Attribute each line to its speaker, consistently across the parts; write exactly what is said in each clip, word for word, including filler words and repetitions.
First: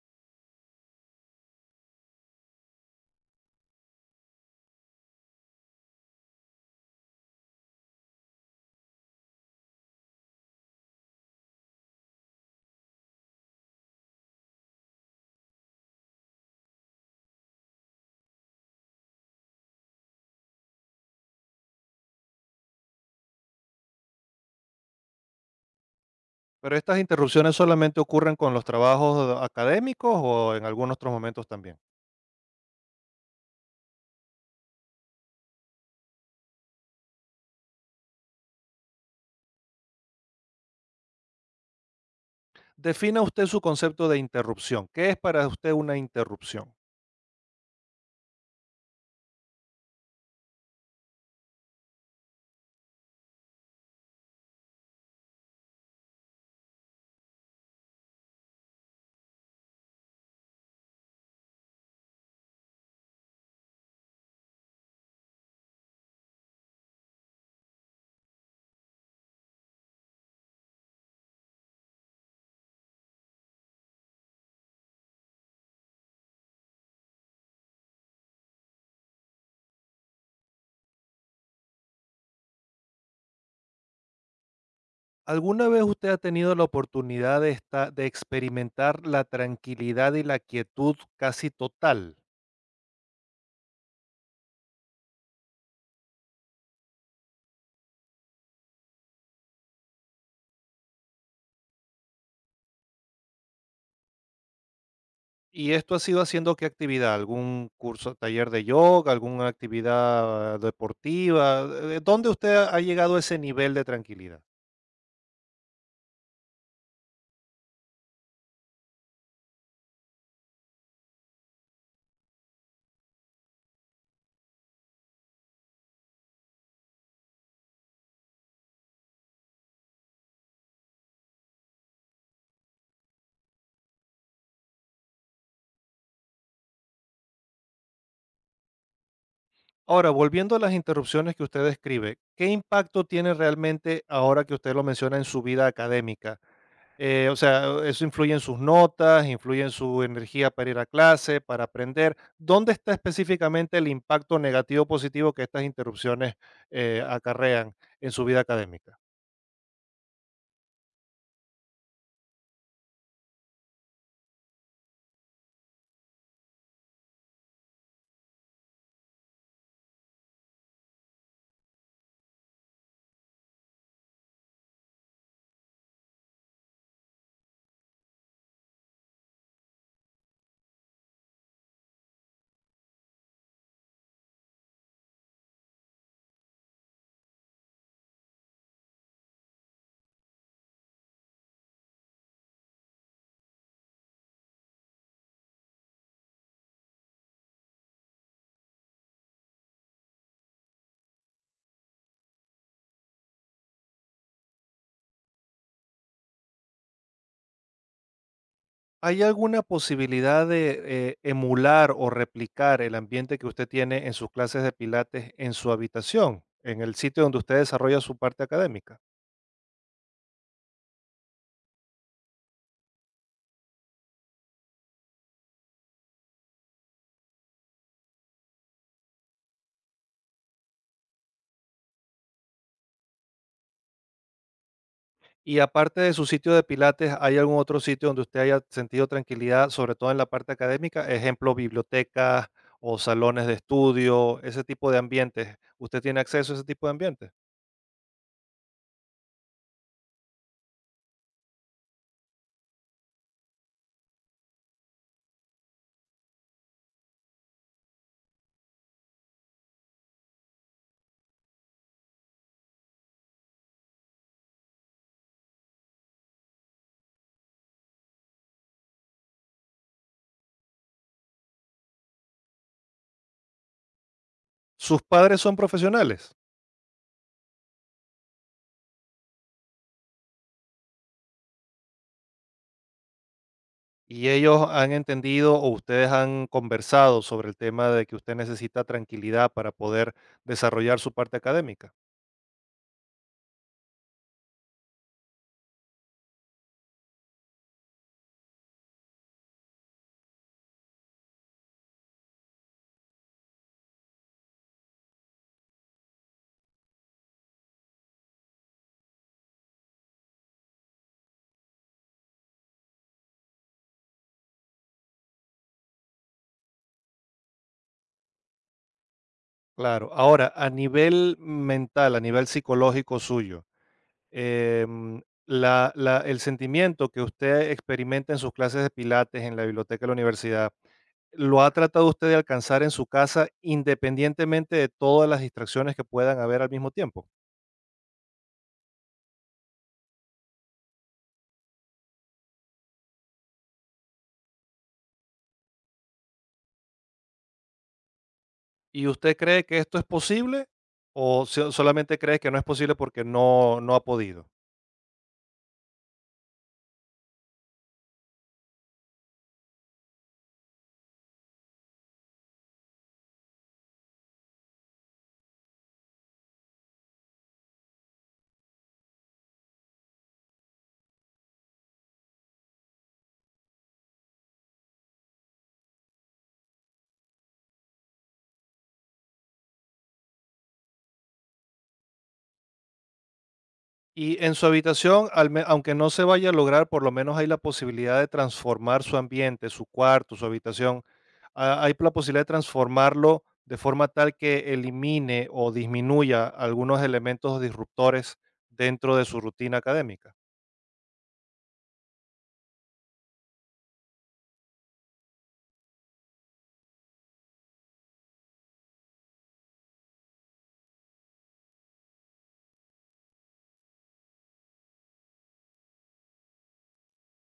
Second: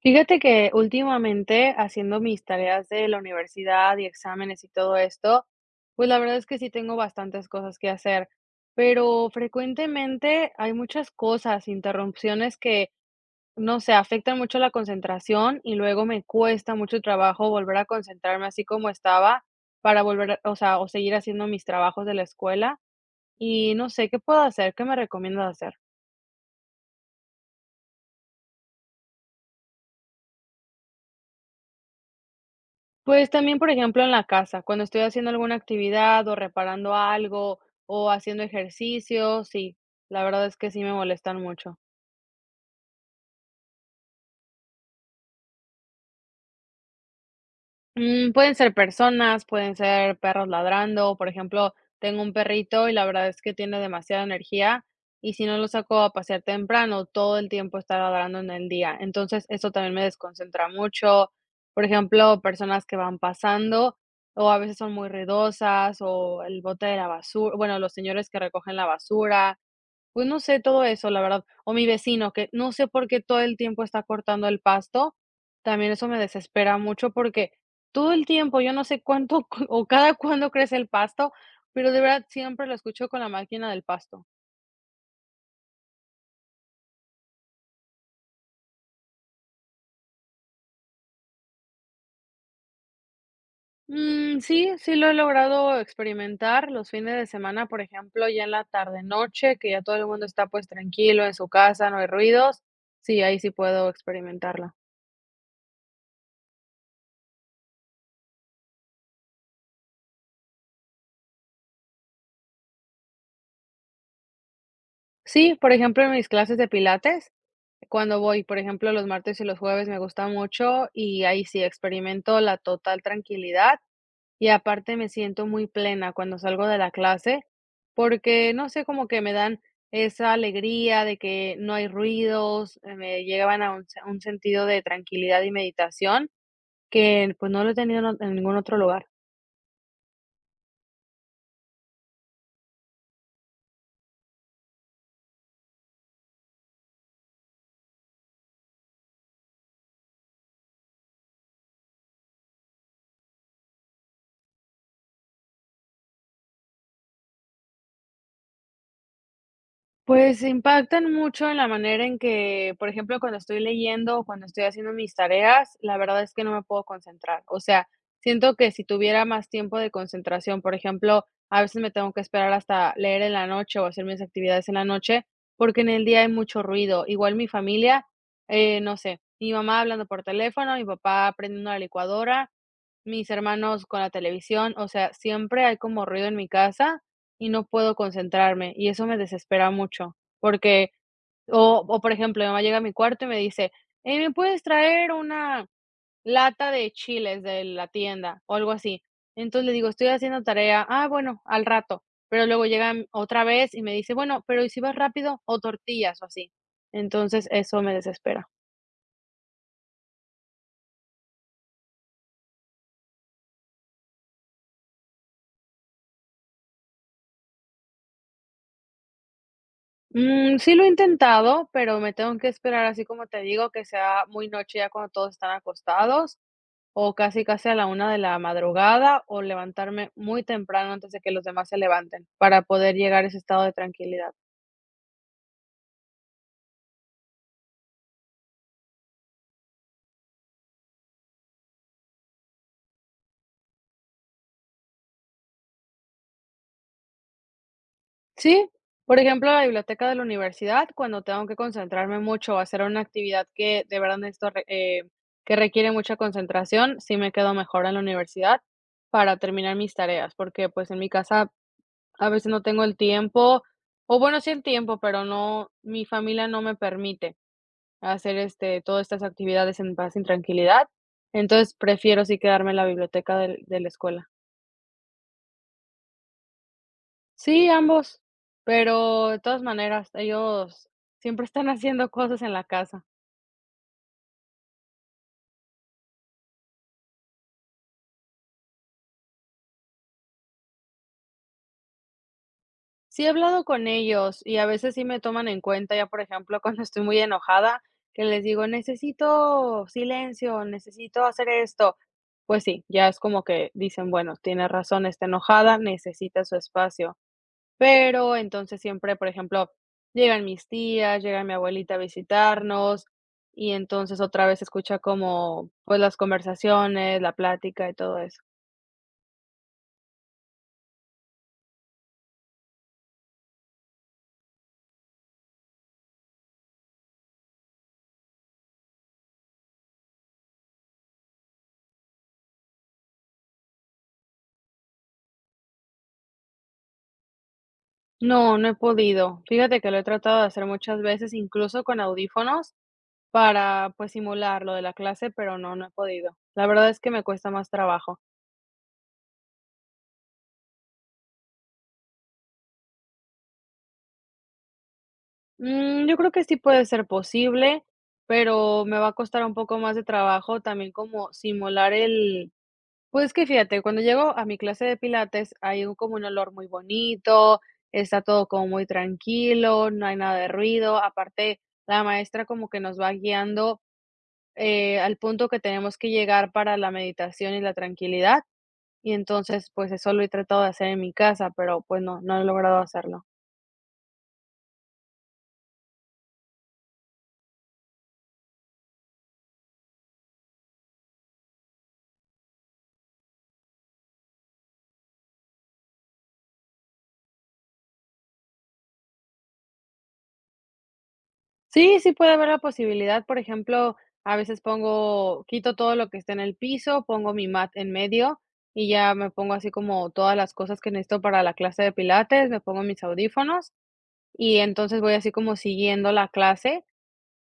Speaker 1: Fíjate que últimamente haciendo mis tareas de la universidad y exámenes y todo esto, pues la verdad es que sí tengo bastantes cosas que hacer, pero frecuentemente hay muchas cosas, interrupciones que, no sé, afectan mucho la concentración y luego me cuesta mucho trabajo volver a concentrarme así como estaba para volver, a- o sea, o seguir haciendo mis trabajos de la escuela y no sé qué puedo hacer, qué me recomiendas hacer.
Speaker 2: ¿Pero estas interrupciones solamente ocurren con los trabajos académicos o en algunos otros momentos también?
Speaker 1: Pues también, por ejemplo, en la casa, cuando estoy haciendo alguna actividad o reparando algo o haciendo ejercicio, sí, la verdad es que sí me molestan mucho.
Speaker 2: Defina usted su concepto de interrupción. ¿Qué es para usted una interrupción?
Speaker 1: Mm, pueden ser personas, pueden ser perros ladrando. Por ejemplo, tengo un perrito y la verdad es que tiene demasiada energía y si no lo saco a pasear temprano, todo el tiempo está ladrando en el día. Entonces, eso también me desconcentra mucho. Por ejemplo, personas que van pasando o a veces son muy ruidosas o el bote de la basura, bueno, los señores que recogen la basura. Pues no sé, todo eso, la verdad. O mi vecino, que no sé por qué todo el tiempo está cortando el pasto. También eso me desespera mucho porque todo el tiempo, yo no sé cuánto cu- o cada cuándo crece el pasto, pero de verdad siempre lo escucho con la máquina del pasto.
Speaker 2: ¿Alguna vez usted ha tenido la oportunidad de, esta- de experimentar la tranquilidad y la quietud casi total?
Speaker 1: Mm, sí, sí lo he logrado experimentar los fines de semana, por ejemplo, ya en la tarde noche, que ya todo el mundo está pues tranquilo en su casa, no hay ruidos. Sí, ahí sí puedo experimentarlo.
Speaker 2: ¿Y esto ha sido haciendo qué actividad? ¿Algún curso, taller de yoga, alguna actividad deportiva? ¿De- de dónde usted ha llegado a ese nivel de tranquilidad?
Speaker 1: Sí, por ejemplo, en mis clases de pilates. Cuando voy, por ejemplo, los martes y los jueves me gusta mucho y ahí sí experimento la total tranquilidad y aparte me siento muy plena cuando salgo de la clase porque no sé, como que me dan esa alegría de que no hay ruidos, eh, me llegaban a un, se- un sentido de tranquilidad y meditación que pues no lo he tenido en o- en ningún otro lugar.
Speaker 2: Ahora, volviendo a las interrupciones que usted describe, ¿qué impacto tiene realmente ahora que usted lo menciona en su vida académica? Eh, o sea, eh, ¿eso influye en sus notas, influye en su energía para ir a clase, para aprender? ¿Dónde está específicamente el impacto negativo o positivo que estas interrupciones eh, acarrean en su vida académica?
Speaker 1: Pues impactan mucho en la manera en que, por ejemplo, cuando estoy leyendo o cuando estoy haciendo mis tareas, la verdad es que no me puedo concentrar. O sea, siento que si tuviera más tiempo de concentración, por ejemplo, a veces me tengo que esperar hasta leer en la noche o hacer mis actividades en la noche, porque en el día hay mucho ruido. Igual mi familia, eh, no sé, mi mamá hablando por teléfono, mi papá prendiendo la licuadora, mis hermanos con la televisión, o sea, siempre hay como ruido en mi casa y no puedo concentrarme, y eso me desespera mucho, porque o o, por ejemplo, mi mamá llega a mi cuarto y me dice: "Hey, ¿me puedes traer una lata de chiles de la tienda?", o algo así. Entonces, le digo: "Estoy haciendo tarea", "Ah, bueno, al rato", pero luego llegan otra vez y me dice: "Bueno, pero, ¿y si vas rápido?", o tortillas o así. Entonces, eso me desespera.
Speaker 2: ¿Hay alguna posibilidad de eh, emular o replicar el ambiente que usted tiene en sus clases de pilates en su habitación, en el sitio donde usted desarrolla su parte académica?
Speaker 1: Mm, sí lo he intentado, pero me tengo que esperar, así como te digo, que sea muy noche, ya cuando todos están acostados, o casi, casi a la una de la madrugada, o levantarme muy temprano antes de que los demás se levanten, para poder llegar a ese estado de tranquilidad.
Speaker 2: Y aparte de su sitio de pilates, ¿hay algún otro sitio donde usted haya sentido tranquilidad, sobre todo en la parte académica? Ejemplo, bibliotecas o salones de estudio, ese tipo de ambientes. ¿Usted tiene acceso a ese tipo de ambientes?
Speaker 1: Sí, por ejemplo, la biblioteca de la universidad, cuando tengo que concentrarme mucho o hacer una actividad que de verdad necesito re eh, que requiere mucha concentración, sí me quedo mejor en la universidad para terminar mis tareas, porque, pues, en mi casa a veces no tengo el tiempo, o bueno, sí el tiempo, pero no mi familia no me permite hacer, este, todas estas actividades en paz y tranquilidad. Entonces, prefiero sí quedarme en la biblioteca del de la escuela.
Speaker 2: Sus padres son profesionales
Speaker 1: Sí, ambos, pero de todas maneras, ellos siempre están haciendo cosas en la casa.
Speaker 2: y ellos han entendido o ustedes han conversado sobre el tema de que usted necesita tranquilidad para poder desarrollar su parte académica.
Speaker 1: Sí he hablado con ellos y a veces sí me toman en cuenta, ya por ejemplo, cuando estoy muy enojada, que les digo: "Necesito silencio, necesito hacer esto". Pues sí, ya es como que dicen: "Bueno, tienes razón, está enojada, necesita su espacio". Pero entonces siempre, por ejemplo, llegan mis tías, llega mi abuelita a visitarnos y entonces otra vez se escucha como, pues, las conversaciones, la plática y todo eso.
Speaker 2: Claro. Ahora, a nivel mental, a nivel psicológico suyo, em, la- la- el sentimiento que usted experimenta en sus clases de pilates en la biblioteca de la universidad, ¿lo ha tratado usted de alcanzar en su casa independientemente de todas las distracciones que puedan haber al mismo tiempo?
Speaker 1: No, no he podido. Fíjate que lo he tratado de hacer muchas veces, incluso con audífonos, para, pues, simular lo de la clase, pero no, no he podido. La verdad es que me cuesta más trabajo.
Speaker 2: ¿Y usted cree que esto es posible o so- solamente cree que no es posible porque no, no ha podido?
Speaker 1: Mm, yo creo que sí puede ser posible, pero me va a costar un poco más de trabajo también como simular el. Pues que fíjate, cuando llego a mi clase de pilates hay un como un olor muy bonito, está todo como muy tranquilo, no hay nada de ruido. Aparte, la maestra como que nos va guiando eh, al punto que tenemos que llegar para la meditación y la tranquilidad. Y entonces, pues eso lo he tratado de hacer en mi casa, pero pues no, no he logrado hacerlo.
Speaker 2: Y en su habitación, al me- aunque no se vaya a lograr, por lo menos hay la posibilidad de transformar su ambiente, su cuarto, su habitación. Ah, hay la posibilidad de transformarlo de forma tal que elimine o disminuya algunos elementos disruptores dentro de su rutina académica.
Speaker 1: Sí, sí puede haber la posibilidad, por ejemplo, a veces pongo quito todo lo que está en el piso, pongo mi mat en medio y ya me pongo así como todas las cosas que necesito para la clase de pilates, me pongo mis audífonos y entonces voy así como siguiendo la clase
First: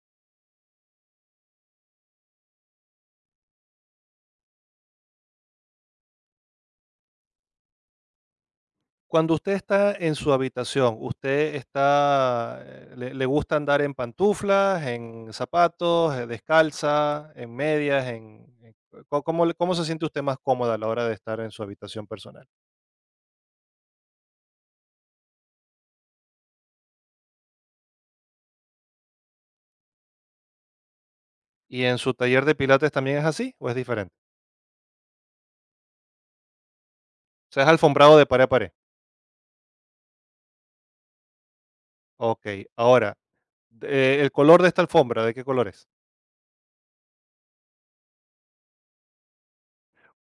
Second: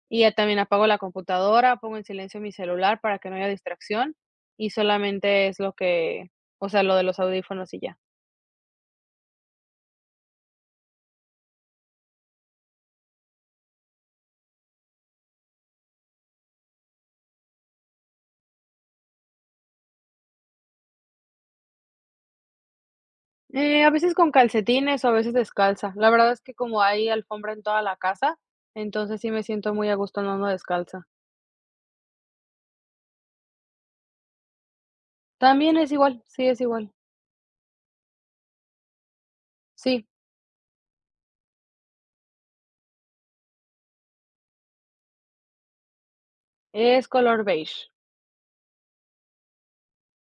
Speaker 1: y ya también apago la computadora, pongo en silencio mi celular para que no haya distracción y solamente es lo que, o sea, lo de los audífonos y ya.
Speaker 2: Cuando usted está en su habitación, ¿usted está, eh, le, le gusta andar en pantuflas, en zapatos, eh, descalza, en medias, en, en- co- cómo, le- cómo se siente usted más cómoda a la hora de estar en su habitación personal?
Speaker 1: Eh, a veces con calcetines o a veces descalza. La verdad es que como hay alfombra en toda la casa, entonces sí me siento muy a gusto andando descalza.
Speaker 2: ¿Y en su taller de pilates también es así o es diferente?
Speaker 1: También es igual, sí es igual.
Speaker 2: O sea, es alfombrado de pared a pared.
Speaker 1: Sí,
Speaker 2: Ok, ahora, de- eh, el color de esta alfombra, ¿de qué color es?
Speaker 1: es color beige.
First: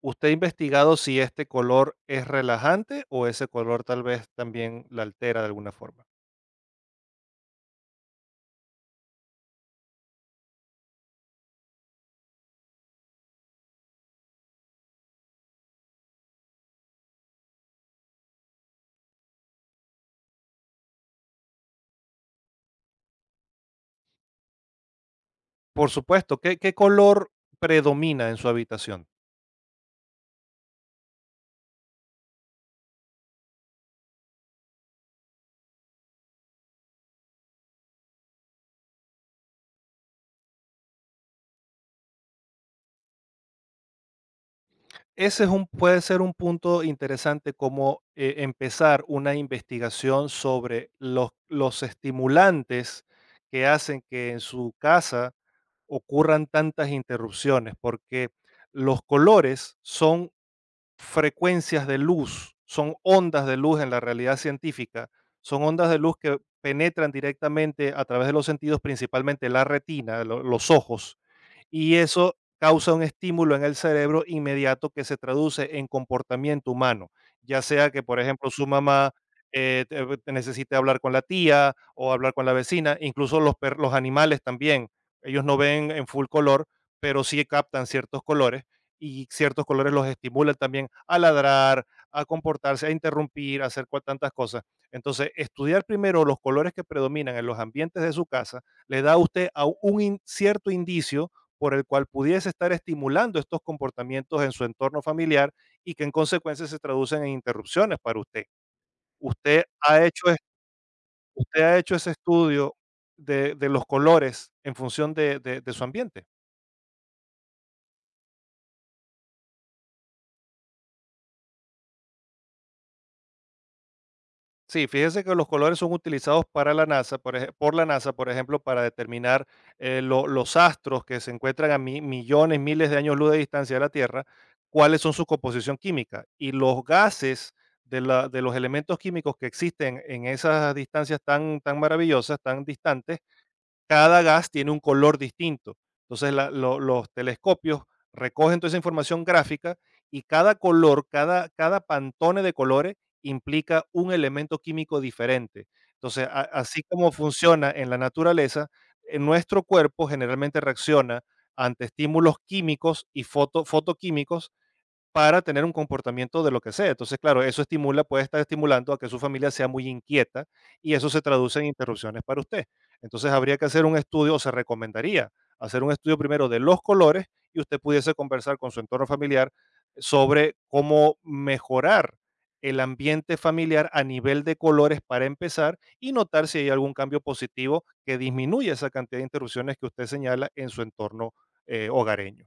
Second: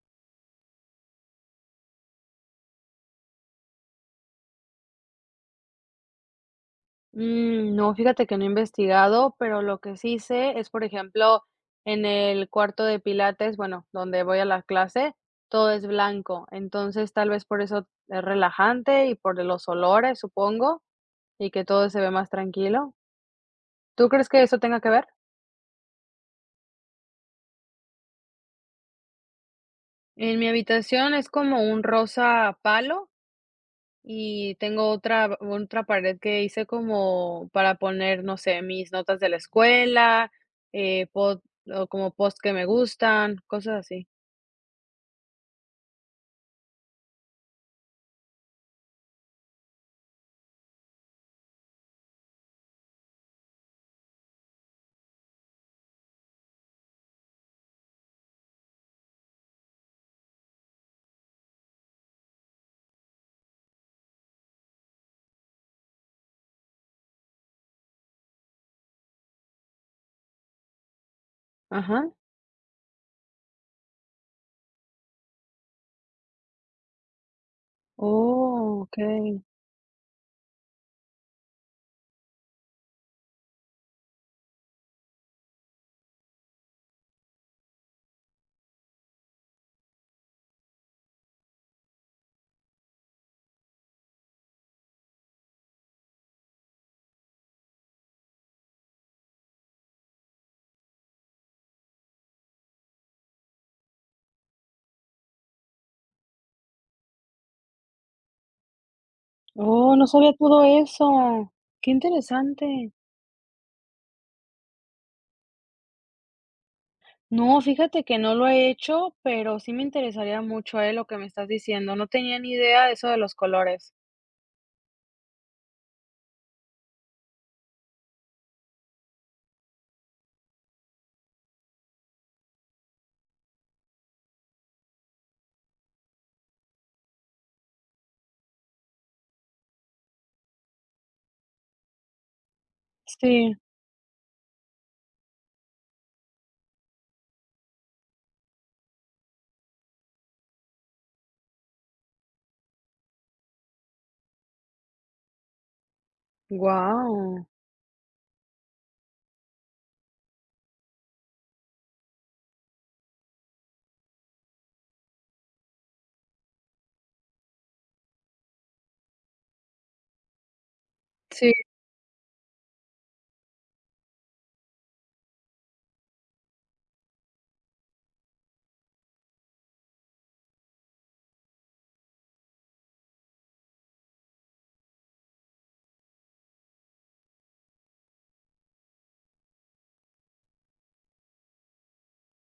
Speaker 2: ¿Usted ha investigado si este color es relajante o ese color tal vez también la altera de alguna forma?
Speaker 1: Mm, no, fíjate que no he investigado, pero lo que sí sé es, por ejemplo, en el cuarto de pilates, bueno, donde voy a la clase, todo es blanco. Entonces tal vez por eso es relajante y por los olores, supongo, y que todo se ve más tranquilo. ¿Tú crees que eso tenga que ver?
Speaker 2: Por supuesto, ¿qué, ¿qué color predomina en su habitación?
Speaker 1: En mi habitación es como un rosa palo y tengo otra, otra pared que hice como para poner, no sé, mis notas de la escuela, eh, pod- o como post que me gustan, cosas así.
Speaker 2: Ese es un, puede ser un punto interesante como, eh, empezar una investigación sobre los los estimulantes que hacen que en su casa ocurran tantas interrupciones, porque los colores son frecuencias de luz, son ondas de luz en la realidad científica, son ondas de luz que penetran directamente a través de los sentidos, principalmente la retina, lo los ojos, y
Speaker 1: Ajá.
Speaker 2: eso causa un estímulo en el cerebro inmediato que se traduce en comportamiento humano, ya sea que, por ejemplo, su
Speaker 1: Oh, ok.
Speaker 2: mamá eh, te- te necesite hablar con la tía o hablar con la vecina, incluso los, per- los animales también, ellos no ven en full color, pero sí captan ciertos colores y ciertos colores los estimulan también a ladrar, a comportarse, a interrumpir, a hacer cual tantas cosas. Entonces, estudiar primero los colores que predominan en los ambientes de su casa le da a usted a un in- cierto indicio por el cual pudiese estar estimulando estos comportamientos en su entorno familiar y que en consecuencia se traducen en interrupciones para usted. Usted
Speaker 1: Oh,
Speaker 2: ha
Speaker 1: no
Speaker 2: hecho,
Speaker 1: sabía
Speaker 2: es-
Speaker 1: todo eso.
Speaker 2: usted ha
Speaker 1: Qué
Speaker 2: hecho ese estudio
Speaker 1: interesante.
Speaker 2: de, de los colores en función de de- de su ambiente.
Speaker 1: No, fíjate que no lo he hecho, pero sí me interesaría mucho, eh, lo que me estás diciendo. No tenía ni idea de eso de los colores.
Speaker 2: Sí, fíjese que los colores son utilizados para la NASA, por, ej- por la NASA, por ejemplo, para determinar eh, lo- los astros que se encuentran a mi- millones, miles de años luz de distancia de la Tierra, cuáles son su composición química. Y los gases de, la- de los elementos químicos que existen en esas distancias tan, tan maravillosas, tan distantes,
Speaker 1: Sí.
Speaker 2: cada gas tiene un color distinto. Entonces la- lo- los telescopios recogen toda esa información gráfica y cada color, cada, cada pantone de colores implica un elemento químico diferente. Entonces, a- así como
Speaker 1: Wow.
Speaker 2: funciona en la naturaleza, en nuestro cuerpo generalmente reacciona ante estímulos químicos y foto- fotoquímicos para tener un comportamiento de lo que sea. Entonces, claro, eso estimula, puede estar estimulando a que su familia sea muy inquieta y eso se traduce en interrupciones para usted. Entonces, habría que hacer un estudio, o se recomendaría hacer un estudio primero de los colores y usted pudiese conversar con su entorno familiar sobre cómo mejorar el ambiente familiar a nivel de colores para empezar y notar si hay algún cambio positivo que disminuya esa cantidad de interrupciones que usted señala en su entorno eh, hogareño.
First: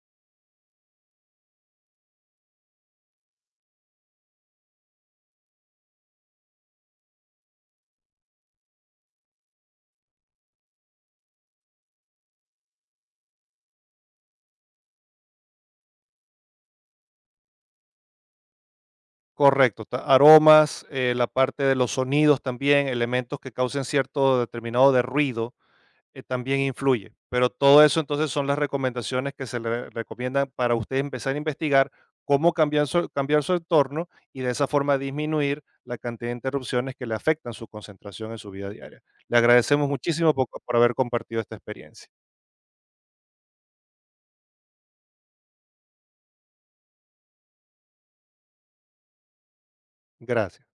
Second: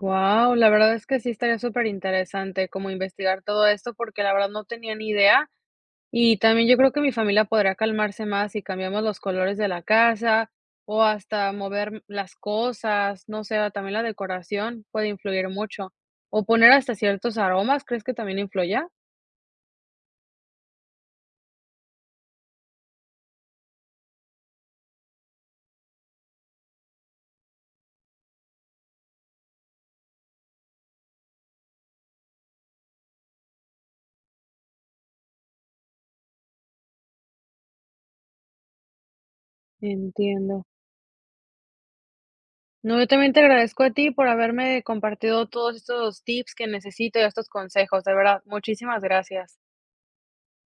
Speaker 1: Wow, la verdad es que sí estaría súper interesante como investigar todo esto, porque la verdad no tenía ni idea. Y también yo creo que mi familia podría calmarse más si cambiamos los colores de la casa o hasta mover las cosas, no sé, también la decoración puede influir mucho. O poner hasta ciertos aromas, ¿crees que también influya?
Speaker 2: Correcto, ta- aromas, eh, la parte de los sonidos también, elementos que causen cierto determinado de ruido, eh, también influye. Pero todo eso entonces son las recomendaciones que se le recomiendan para usted empezar a investigar cómo cambiar su, cambiar su entorno y de esa forma disminuir la cantidad de interrupciones que le afectan su concentración en su vida diaria. Le agradecemos muchísimo por
Speaker 1: Entiendo.
Speaker 2: por haber compartido esta experiencia.
Speaker 1: No, yo también te agradezco a ti por haberme compartido todos estos tips que necesito y estos consejos, de verdad, muchísimas gracias.
Speaker 2: Gracias.